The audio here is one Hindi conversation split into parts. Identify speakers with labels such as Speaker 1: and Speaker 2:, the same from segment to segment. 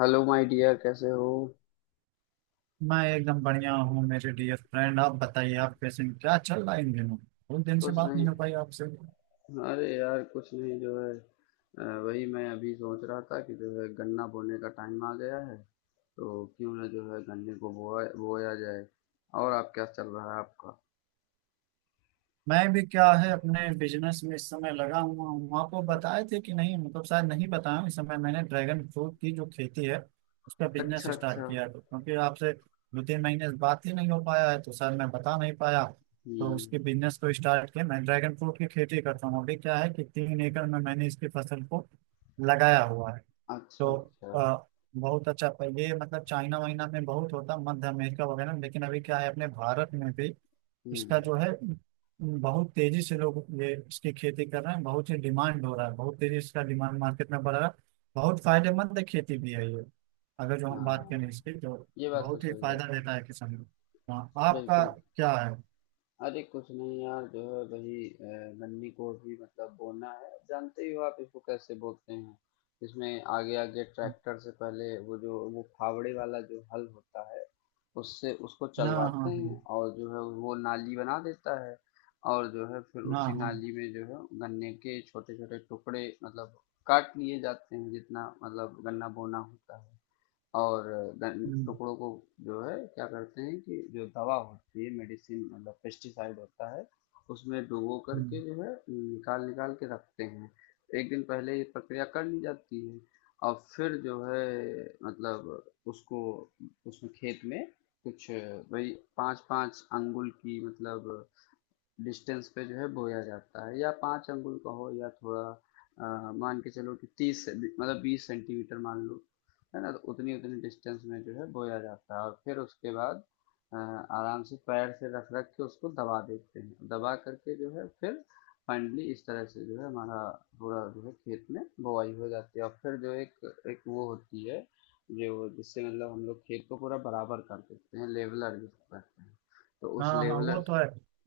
Speaker 1: हेलो माय डियर, कैसे हो?
Speaker 2: मैं एकदम बढ़िया हूँ मेरे डियर फ्रेंड। आप बताइए, आप कैसे हैं? क्या चल रहा है इन दिनों? बहुत दिन से
Speaker 1: कुछ
Speaker 2: बात
Speaker 1: नहीं।
Speaker 2: नहीं हो पाई आपसे।
Speaker 1: अरे यार, कुछ नहीं। जो है वही मैं अभी सोच रहा था कि जो है गन्ना बोने का टाइम आ गया है। तो क्यों ना जो है गन्ने को बोया बोया जाए। और आप? क्या चल रहा है आपका?
Speaker 2: मैं भी क्या है, अपने बिजनेस में इस समय लगा हुआ हूँ। आपको बताए थे कि नहीं, मतलब शायद नहीं बताया। इस समय मैंने ड्रैगन फ्रूट की जो खेती है उसका बिजनेस
Speaker 1: अच्छा,
Speaker 2: स्टार्ट
Speaker 1: अच्छा।
Speaker 2: किया है। क्योंकि आपसे 2 3 महीने से बात ही नहीं हो पाया है तो शायद मैं बता नहीं पाया। तो
Speaker 1: हम्म।
Speaker 2: उसके बिजनेस को स्टार्ट किया। मैं ड्रैगन फ्रूट की खेती करता हूँ। अभी क्या है कि 3 एकड़ में मैंने इसकी फसल को लगाया हुआ है।
Speaker 1: अच्छा,
Speaker 2: तो
Speaker 1: अच्छा।
Speaker 2: आ, बहुत अच्छा। पहले मतलब चाइना वाइना में बहुत होता, मध्य अमेरिका वगैरह में, लेकिन अभी क्या है, अपने भारत में भी इसका जो
Speaker 1: हम्म।
Speaker 2: है बहुत तेजी से लोग ये इसकी खेती कर रहे हैं। बहुत ही डिमांड हो रहा है, बहुत तेजी से इसका डिमांड मार्केट में बढ़ रहा है। बहुत फायदेमंद खेती भी है ये, अगर जो हम बात करें
Speaker 1: हाँ,
Speaker 2: इसकी तो।
Speaker 1: ये बात तो
Speaker 2: बहुत ही
Speaker 1: सही है।
Speaker 2: फायदा देता है किसान को। हाँ, आपका
Speaker 1: बिल्कुल।
Speaker 2: क्या है?
Speaker 1: अरे कुछ नहीं यार, जो है वही। गन्ने को भी मतलब बोना है, जानते ही हो आप इसको कैसे बोलते हैं। इसमें आगे आगे ट्रैक्टर से पहले वो, जो वो फावड़े वाला जो हल होता है, उससे उसको
Speaker 2: हाँ, हाँ,
Speaker 1: चलवाते हैं,
Speaker 2: हाँ,
Speaker 1: और जो है वो नाली बना देता है। और जो है फिर
Speaker 2: हाँ,
Speaker 1: उसी
Speaker 2: हाँ।
Speaker 1: नाली में जो है गन्ने के छोटे छोटे टुकड़े मतलब काट लिए जाते हैं, जितना मतलब गन्ना बोना होता है। और
Speaker 2: हम्म,
Speaker 1: टुकड़ों को जो है क्या करते हैं कि जो दवा होती है, मेडिसिन मतलब पेस्टिसाइड होता है, उसमें डुबो
Speaker 2: हम्म,
Speaker 1: करके जो है निकाल निकाल के रखते हैं। एक दिन पहले ये प्रक्रिया कर ली जाती है। और फिर जो है मतलब उसको, उसमें खेत में कुछ वही पाँच पाँच अंगुल की मतलब डिस्टेंस पे जो है बोया जाता है। या 5 अंगुल का हो, या थोड़ा मान के चलो कि मतलब 20 सेंटीमीटर मान लो, है ना। तो उतनी उतनी डिस्टेंस में जो है बोया जाता है, और फिर उसके बाद आराम से पैर से रख रख के उसको दबा देते हैं। दबा करके जो है फिर फाइनली इस तरह से जो है हमारा पूरा जो है खेत में बोआई हो जाती है। और फिर जो एक एक वो होती है, जो जिससे मतलब हम लोग खेत को पूरा बराबर कर देते हैं, लेवलर जिसको कहते हैं। तो उस
Speaker 2: हाँ, हाँ, वो
Speaker 1: लेवलर।
Speaker 2: तो है।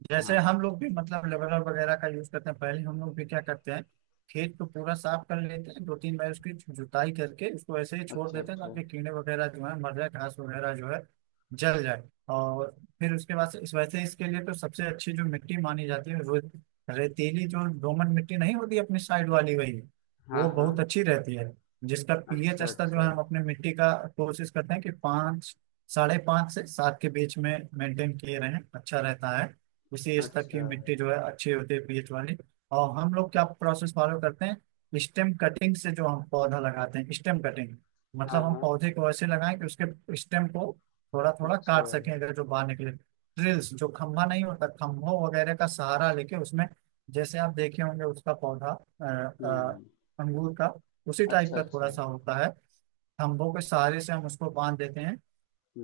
Speaker 2: जैसे
Speaker 1: हाँ।
Speaker 2: हम लोग भी, मतलब लेवलर वगैरह का यूज करते हैं। पहले हम लोग भी क्या करते हैं, खेत को पूरा साफ कर लेते हैं, 2 3 बार उसकी जुताई करके उसको ऐसे ही छोड़
Speaker 1: अच्छा,
Speaker 2: देते हैं
Speaker 1: अच्छा।
Speaker 2: ताकि कीड़े वगैरह जो है मर जाए, घास वगैरह जो है जल जाए। और फिर उसके बाद से, इस वैसे इसके लिए तो सबसे अच्छी जो मिट्टी मानी जाती है वो रेतीली जो दोमट मिट्टी नहीं होती अपनी साइड वाली, वही
Speaker 1: हाँ,
Speaker 2: वो
Speaker 1: हाँ।
Speaker 2: बहुत अच्छी रहती है। जिसका पीएच
Speaker 1: अच्छा,
Speaker 2: स्तर जो है
Speaker 1: अच्छा।
Speaker 2: हम अपने मिट्टी का कोशिश करते हैं कि पाँच, साढ़े पाँच से सात के बीच में मेंटेन किए रहें, अच्छा रहता है। उसी स्तर की
Speaker 1: अच्छा।
Speaker 2: मिट्टी जो है अच्छी होती है, पीएच वाली। और हम लोग क्या प्रोसेस फॉलो करते हैं, स्टेम कटिंग से जो हम पौधा लगाते हैं, स्टेम कटिंग।
Speaker 1: हाँ,
Speaker 2: मतलब हम
Speaker 1: हाँ।
Speaker 2: पौधे को ऐसे लगाएं कि उसके स्टेम को थोड़ा थोड़ा
Speaker 1: अच्छा।
Speaker 2: काट सकें, अगर जो बाहर निकले ड्रिल्स, जो खम्भा नहीं होता, खम्भों वगैरह का सहारा लेके उसमें। जैसे आप देखे होंगे उसका पौधा अ, अ,
Speaker 1: हुँ।
Speaker 2: अंगूर का उसी टाइप
Speaker 1: अच्छा,
Speaker 2: का थोड़ा
Speaker 1: अच्छा।
Speaker 2: सा होता है। खम्भों के सहारे से हम उसको बांध देते हैं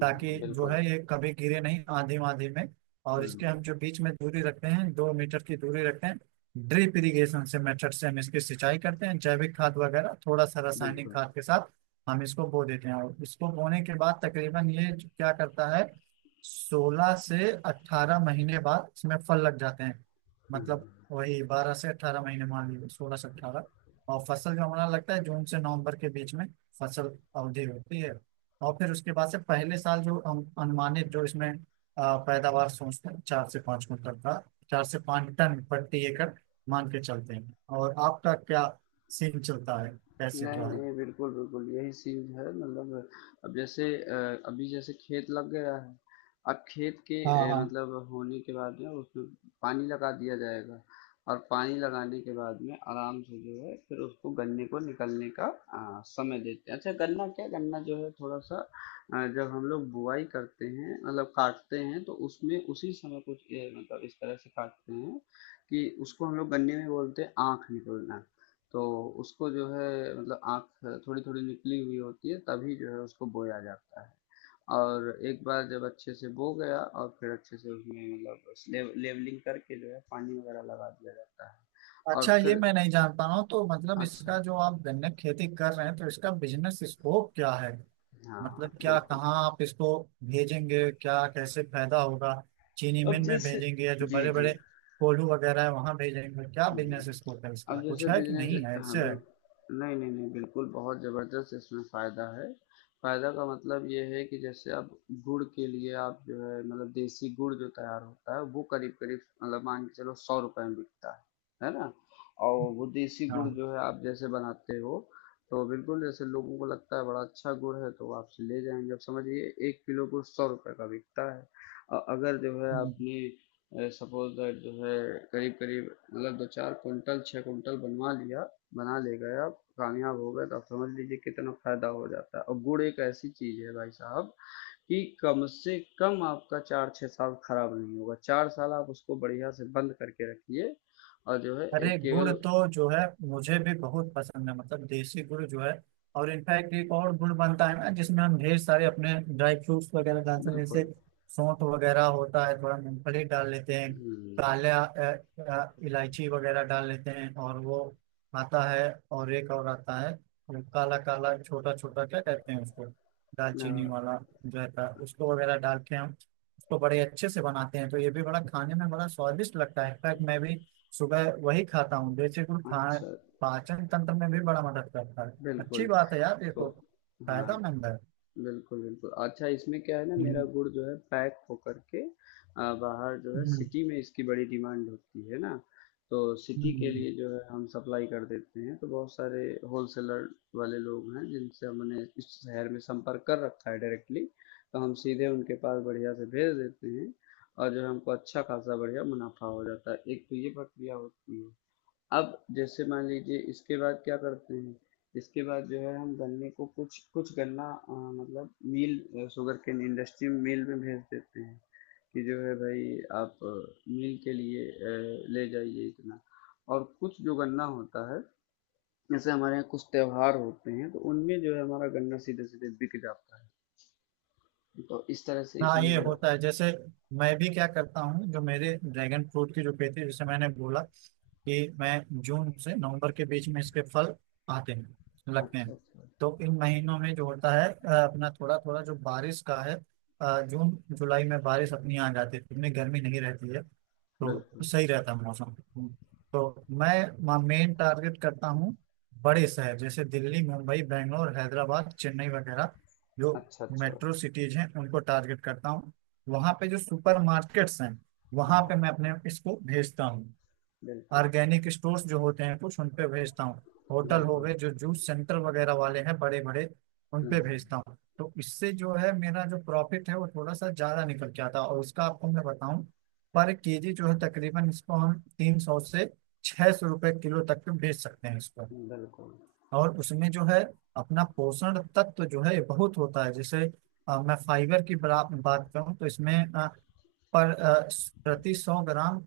Speaker 2: ताकि जो
Speaker 1: बिल्कुल।
Speaker 2: है ये कभी गिरे नहीं आंधी वांधी में। और इसके
Speaker 1: हुँ,
Speaker 2: हम जो बीच में दूरी रखते हैं, 2 मीटर की दूरी रखते हैं। ड्रिप इरिगेशन से, मेथड से हम इसकी सिंचाई करते हैं, जैविक खाद वगैरह थोड़ा सा रासायनिक
Speaker 1: बिल्कुल।
Speaker 2: खाद के साथ हम इसको बो देते हैं। और इसको बोने के बाद तकरीबन ये क्या करता है, 16 से 18 महीने बाद इसमें फल लग जाते हैं।
Speaker 1: हुँ।
Speaker 2: मतलब वही 12 से 18 महीने, मान लीजिए 16 से 18। और फसल जो हमारा लगता है जून से नवंबर के बीच में फसल अवधि होती है। और फिर उसके बाद से, पहले साल जो अनुमानित जो इसमें पैदावार सोचते हैं, 4 से 5 कुंटल का, 4 से 5 टन प्रति एकड़ मान के चलते हैं। और आपका क्या सीन चलता है, कैसे
Speaker 1: नहीं,
Speaker 2: क्या है?
Speaker 1: नहीं, बिल्कुल, बिल्कुल, यही चीज़ है मतलब। अब जैसे अभी जैसे खेत लग गया है, अब खेत के
Speaker 2: हाँ, हाँ।
Speaker 1: मतलब होने के बाद में उसमें पानी लगा दिया जाएगा। और पानी लगाने के बाद में आराम से जो है फिर उसको, गन्ने को निकलने का समय देते हैं। अच्छा गन्ना, क्या गन्ना जो है थोड़ा सा जब हम लोग बुआई करते हैं मतलब काटते हैं, तो उसमें उसी समय कुछ मतलब इस तरह से काटते हैं कि उसको हम लोग गन्ने में बोलते हैं आँख निकलना। तो उसको जो है मतलब आँख थोड़ी थोड़ी निकली हुई होती है, तभी जो है उसको बोया जाता है। और एक बार जब अच्छे से बो गया, और फिर अच्छे से उसमें मतलब लेवलिंग करके जो है पानी वगैरह लगा दिया जाता है। और
Speaker 2: अच्छा, ये
Speaker 1: फिर।
Speaker 2: मैं नहीं जानता हूँ, तो मतलब
Speaker 1: अच्छा।
Speaker 2: इसका, जो आप गन्ने की खेती कर रहे हैं, तो इसका बिजनेस स्कोप क्या है?
Speaker 1: हाँ,
Speaker 2: मतलब क्या,
Speaker 1: बिल्कुल।
Speaker 2: कहाँ आप इसको भेजेंगे, क्या कैसे फायदा होगा? चीनी मिल
Speaker 1: अब
Speaker 2: में
Speaker 1: जैसे।
Speaker 2: भेजेंगे या जो
Speaker 1: जी,
Speaker 2: बड़े
Speaker 1: जी।
Speaker 2: बड़े कोल्हू वगैरह है वहां भेजेंगे? क्या
Speaker 1: हम्म,
Speaker 2: बिजनेस स्कोप है इसका,
Speaker 1: अब
Speaker 2: कुछ
Speaker 1: जैसे
Speaker 2: है कि
Speaker 1: बिजनेस,
Speaker 2: नहीं है, ऐसे
Speaker 1: हाँ
Speaker 2: है?
Speaker 1: बिल्कुल, नहीं नहीं नहीं, बिल्कुल बहुत ज़बरदस्त इसमें फ़ायदा है। फ़ायदा का मतलब ये है कि जैसे अब गुड़ के लिए आप जो है मतलब देसी गुड़ जो तैयार होता है, वो करीब करीब मतलब मान के चलो सौ रुपए में बिकता है ना। और वो देसी गुड़
Speaker 2: हाँ।
Speaker 1: जो है आप जैसे बनाते हो, तो बिल्कुल जैसे लोगों को लगता है बड़ा अच्छा गुड़ है, तो वो आपसे ले जाएंगे। अब समझिए एक किलो गुड़ सौ रुपए का बिकता है। और अगर जो है
Speaker 2: हम्म।
Speaker 1: आपने सपोज दैट जो है करीब करीब मतलब दो चार कुंटल, छः कुंटल बनवा लिया, बना ले गए, आप कामयाब हो गए, तो आप समझ लीजिए कितना फायदा हो जाता है। और गुड़ एक ऐसी चीज है भाई साहब, कि कम से कम आपका चार छः साल खराब नहीं होगा। चार साल आप उसको बढ़िया से बंद करके रखिए। और जो है
Speaker 2: अरे
Speaker 1: एक
Speaker 2: गुड़
Speaker 1: केवल।
Speaker 2: तो जो है मुझे भी बहुत पसंद है, मतलब देसी गुड़ जो है। और इनफैक्ट एक और गुड़ बनता है ना, जिसमें हम ढेर सारे अपने ड्राई फ्रूट्स वगैरह डालते हैं, जैसे
Speaker 1: बिल्कुल।
Speaker 2: सौंठ वगैरह होता है, थोड़ा मूंगफली डाल लेते हैं,
Speaker 1: हम्म,
Speaker 2: काला इलायची वगैरह डाल लेते हैं, और वो आता है। और एक और आता है, वो काला काला छोटा छोटा, क्या कहते हैं उसको,
Speaker 1: आ,
Speaker 2: दालचीनी वाला जो रहता है उसको वगैरह डाल के हम उसको बड़े अच्छे से बनाते हैं। तो ये भी बड़ा, खाने में बड़ा स्वादिष्ट लगता है। इनफैक्ट मैं भी सुबह वही खाता हूँ, देसी गुड़ खाए।
Speaker 1: अच्छा।
Speaker 2: पाचन तंत्र में भी बड़ा मदद करता है।
Speaker 1: बिल्कुल।
Speaker 2: अच्छी बात है यार ये
Speaker 1: तो।
Speaker 2: तो,
Speaker 1: हाँ।
Speaker 2: फायदामंद है।
Speaker 1: बिल्कुल, बिल्कुल। अच्छा, इसमें क्या है ना, मेरा
Speaker 2: हम्म,
Speaker 1: गुड़ जो है पैक होकर के बाहर जो है
Speaker 2: हम्म,
Speaker 1: सिटी में इसकी बड़ी डिमांड होती है ना, तो सिटी के
Speaker 2: हम्म।
Speaker 1: लिए जो है हम सप्लाई कर देते हैं। तो बहुत सारे होलसेलर वाले लोग हैं जिनसे हमने इस शहर में संपर्क कर रखा है डायरेक्टली, तो हम सीधे उनके पास बढ़िया से भेज देते हैं। और जो है हमको अच्छा खासा बढ़िया मुनाफा हो जाता है। एक तो ये प्रक्रिया होती है। अब जैसे मान लीजिए इसके बाद क्या करते हैं, इसके बाद जो है हम गन्ने को, कुछ कुछ गन्ना मतलब mill, sugar cane industry mill में भेज देते हैं, कि जो है भाई आप मिल के लिए ले जाइए इतना। और कुछ जो गन्ना होता है, जैसे हमारे यहाँ कुछ त्योहार होते हैं, तो उनमें जो है हमारा गन्ना सीधे सीधे बिक जाता है। तो इस तरह से
Speaker 2: हाँ,
Speaker 1: इसमें
Speaker 2: ये
Speaker 1: जो है।
Speaker 2: होता है। जैसे मैं भी क्या करता हूँ, जो मेरे ड्रैगन फ्रूट की जो खेती है, जैसे मैंने बोला कि मैं जून से नवंबर के बीच में इसके फल आते हैं, लगते हैं।
Speaker 1: अच्छा, अच्छा।
Speaker 2: तो इन महीनों में जो होता है, अपना थोड़ा थोड़ा जो बारिश का है, जून जुलाई में बारिश अपनी आ जाती है, इतनी गर्मी नहीं रहती है, तो
Speaker 1: बिल्कुल।
Speaker 2: सही रहता है मौसम। तो मैं मेन टारगेट करता हूँ बड़े शहर, जैसे दिल्ली, मुंबई, बेंगलोर, हैदराबाद, चेन्नई वगैरह जो
Speaker 1: अच्छा, अच्छा।
Speaker 2: मेट्रो सिटीज हैं उनको टारगेट करता हूँ। वहाँ पे जो सुपर मार्केट्स हैं वहाँ
Speaker 1: हाँ,
Speaker 2: पे मैं अपने इसको भेजता हूँ।
Speaker 1: बिल्कुल।
Speaker 2: ऑर्गेनिक स्टोर्स जो होते हैं कुछ उन पे भेजता हूँ। होटल हो
Speaker 1: बिल्कुल।
Speaker 2: गए, जो जूस सेंटर वगैरह वाले हैं बड़े बड़े उन पे
Speaker 1: हम्म।
Speaker 2: भेजता हूँ। तो इससे जो है मेरा जो प्रॉफिट है वो थोड़ा सा ज्यादा निकल के आता है। और उसका आपको मैं बताऊं, पर केजी जो है तकरीबन इसको हम 300 से 600 रुपए किलो तक के बेच सकते हैं इसको।
Speaker 1: बिल्कुल।
Speaker 2: और उसमें जो है अपना पोषण तत्व जो है बहुत होता है। जैसे मैं फाइबर की बात करूं तो इसमें पर प्रति 100 ग्राम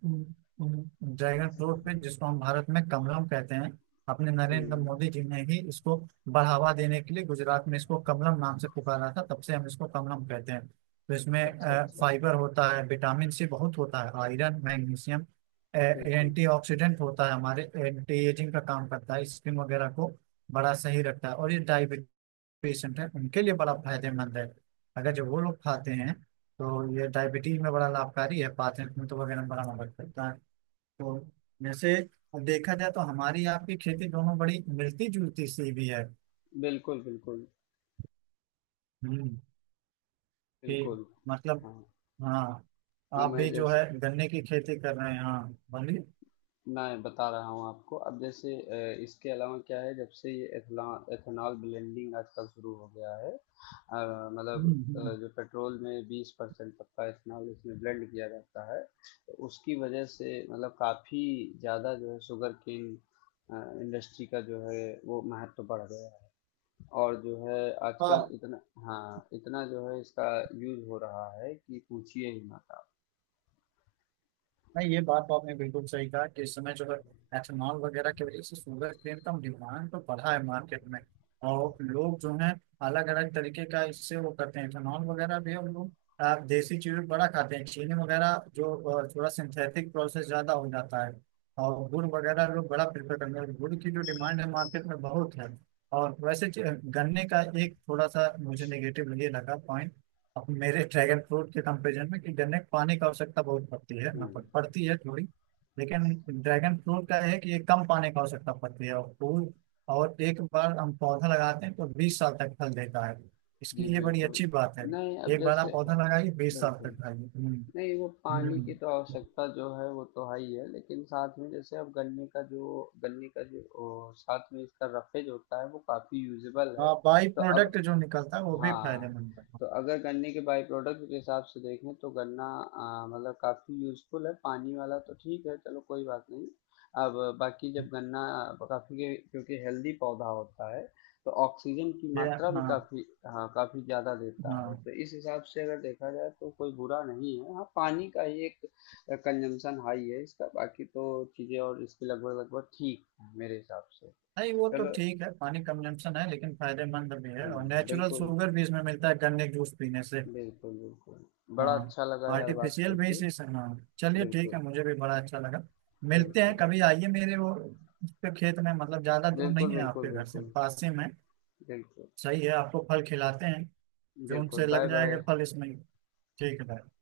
Speaker 2: ड्रैगन फ्रूट पे, जिसको हम भारत में कमलम कहते हैं, अपने नरेंद्र मोदी
Speaker 1: हुँ।
Speaker 2: जी ने ही इसको बढ़ावा देने के लिए गुजरात में इसको कमलम नाम से पुकारा था, तब से हम इसको कमलम कहते हैं। तो इसमें
Speaker 1: अच्छा, अच्छा।
Speaker 2: फाइबर होता है, विटामिन सी बहुत होता है, आयरन, मैग्नीशियम,
Speaker 1: बिल्कुल।
Speaker 2: एंटी ऑक्सीडेंट होता है, हमारे एंटी एजिंग का काम करता है, स्किन वगैरह को बड़ा सही रखता है। और ये डायबिटीज पेशेंट है उनके लिए बड़ा फायदेमंद है, अगर जब वो लोग खाते हैं तो ये डायबिटीज में बड़ा लाभकारी है। पाचनतंत्र वगैरह में बड़ा मदद करता है। तो जैसे देखा जाए तो हमारी आपकी खेती दोनों बड़ी मिलती जुलती सी भी है।
Speaker 1: बिल्कुल, बिल्कुल,
Speaker 2: हम्म। कि
Speaker 1: बिल्कुल।
Speaker 2: मतलब,
Speaker 1: हाँ,
Speaker 2: हाँ,
Speaker 1: अब
Speaker 2: आप
Speaker 1: मैं
Speaker 2: भी जो
Speaker 1: जैसे
Speaker 2: है गन्ने की खेती कर रहे हैं, हाँ, बोलिए।
Speaker 1: मैं बता रहा हूँ आपको। अब जैसे इसके अलावा क्या है, जब से ये एथला एथेनॉल ब्लेंडिंग आजकल शुरू हो गया है, मतलब
Speaker 2: हम्म हम्म।
Speaker 1: जो पेट्रोल में 20% तक का एथेनॉल इसमें ब्लेंड किया जाता है, तो उसकी वजह से मतलब काफ़ी ज़्यादा जो है शुगरकेन अ, इंडस्ट्री का जो है वो महत्व बढ़ गया है। और जो है आजकल
Speaker 2: हाँ,
Speaker 1: इतना, हाँ, इतना जो है इसका यूज़ हो रहा है कि पूछिए ही मत आप।
Speaker 2: नहीं, ये बात तो आपने बिल्कुल सही कहा कि इस समय जो है एथेनॉल वगैरह की वजह से शुगर केन का डिमांड तो बढ़ा है मार्केट में। और लोग जो है अलग अलग तरीके का इससे वो करते हैं, एथेनॉल वगैरह भी। हम लोग देसी चीजें बड़ा खाते हैं, चीनी वगैरह जो थोड़ा सिंथेटिक प्रोसेस ज्यादा हो जाता है, और गुड़ वगैरह लोग बड़ा प्रेफर करते हैं। गुड़ की जो डिमांड है मार्केट में बहुत है। और वैसे गन्ने का एक थोड़ा सा मुझे नेगेटिव ये लगा पॉइंट, अब मेरे ड्रैगन फ्रूट के कंपेरिजन में, कि गन्ने को पानी की आवश्यकता बहुत पड़ती है
Speaker 1: हुँ।
Speaker 2: ना, पड़ती है थोड़ी। लेकिन ड्रैगन फ्रूट का है कि ये कम पानी की आवश्यकता पड़ती है। और फूल, और एक बार हम पौधा लगाते हैं तो 20 साल तक फल देता है,
Speaker 1: जी,
Speaker 2: इसकी ये बड़ी
Speaker 1: बिल्कुल।
Speaker 2: अच्छी बात है।
Speaker 1: नहीं, अब
Speaker 2: एक बार
Speaker 1: जैसे।
Speaker 2: आप पौधा लगाइए, 20 साल तक
Speaker 1: बिल्कुल।
Speaker 2: खाइए।
Speaker 1: नहीं, वो पानी की
Speaker 2: हम्म।
Speaker 1: तो आवश्यकता जो है वो तो है ही है, लेकिन साथ में जैसे अब गन्ने का जो, गन्ने का जो ओ साथ में इसका रफ़ेज होता है, वो काफ़ी यूज़ेबल है।
Speaker 2: हाँ, बाई
Speaker 1: तो अब।
Speaker 2: प्रोडक्ट जो निकलता है वो भी
Speaker 1: हाँ,
Speaker 2: फायदेमंद है।
Speaker 1: तो अगर गन्ने के बाय प्रोडक्ट के हिसाब से देखें तो गन्ना मतलब काफ़ी यूज़फुल है। पानी वाला तो ठीक है, चलो कोई बात नहीं। अब बाकी जब गन्ना काफ़ी, क्योंकि हेल्दी पौधा होता है, तो ऑक्सीजन की
Speaker 2: ये,
Speaker 1: मात्रा भी
Speaker 2: हाँ,
Speaker 1: काफ़ी, हाँ, काफ़ी ज़्यादा देता है।
Speaker 2: हाँ।
Speaker 1: तो इस हिसाब से अगर देखा जाए तो कोई बुरा नहीं है। हाँ, पानी का ही एक कंजम्पशन हाई है इसका, बाकी तो चीज़ें और इसकी लगभग लगभग ठीक है मेरे हिसाब से।
Speaker 2: नहीं, वो तो
Speaker 1: चलो।
Speaker 2: ठीक है, पानी कंजम्पशन है, लेकिन फायदेमंद भी है, और नेचुरल
Speaker 1: बिल्कुल।
Speaker 2: शुगर भी इसमें मिलता है गन्ने के जूस पीने से।
Speaker 1: बिल्कुल, बिल्कुल। बड़ा
Speaker 2: हाँ,
Speaker 1: अच्छा लगा यार बात
Speaker 2: आर्टिफिशियल भी
Speaker 1: करके।
Speaker 2: इसी से, हाँ। चलिए ठीक
Speaker 1: बिल्कुल,
Speaker 2: है, मुझे भी बड़ा अच्छा लगा। मिलते हैं
Speaker 1: बिल्कुल।
Speaker 2: कभी, आइए मेरे वो उस पे खेत में, मतलब ज्यादा दूर नहीं
Speaker 1: बिल्कुल,
Speaker 2: है
Speaker 1: बिल्कुल,
Speaker 2: आपके घर से,
Speaker 1: बिल्कुल।
Speaker 2: पास ही में।
Speaker 1: बिल्कुल,
Speaker 2: सही है, आपको फल खिलाते हैं, जून
Speaker 1: बिल्कुल।
Speaker 2: से लग जाएगा
Speaker 1: बाय-बाय।
Speaker 2: फल इसमें। ठीक है भाई।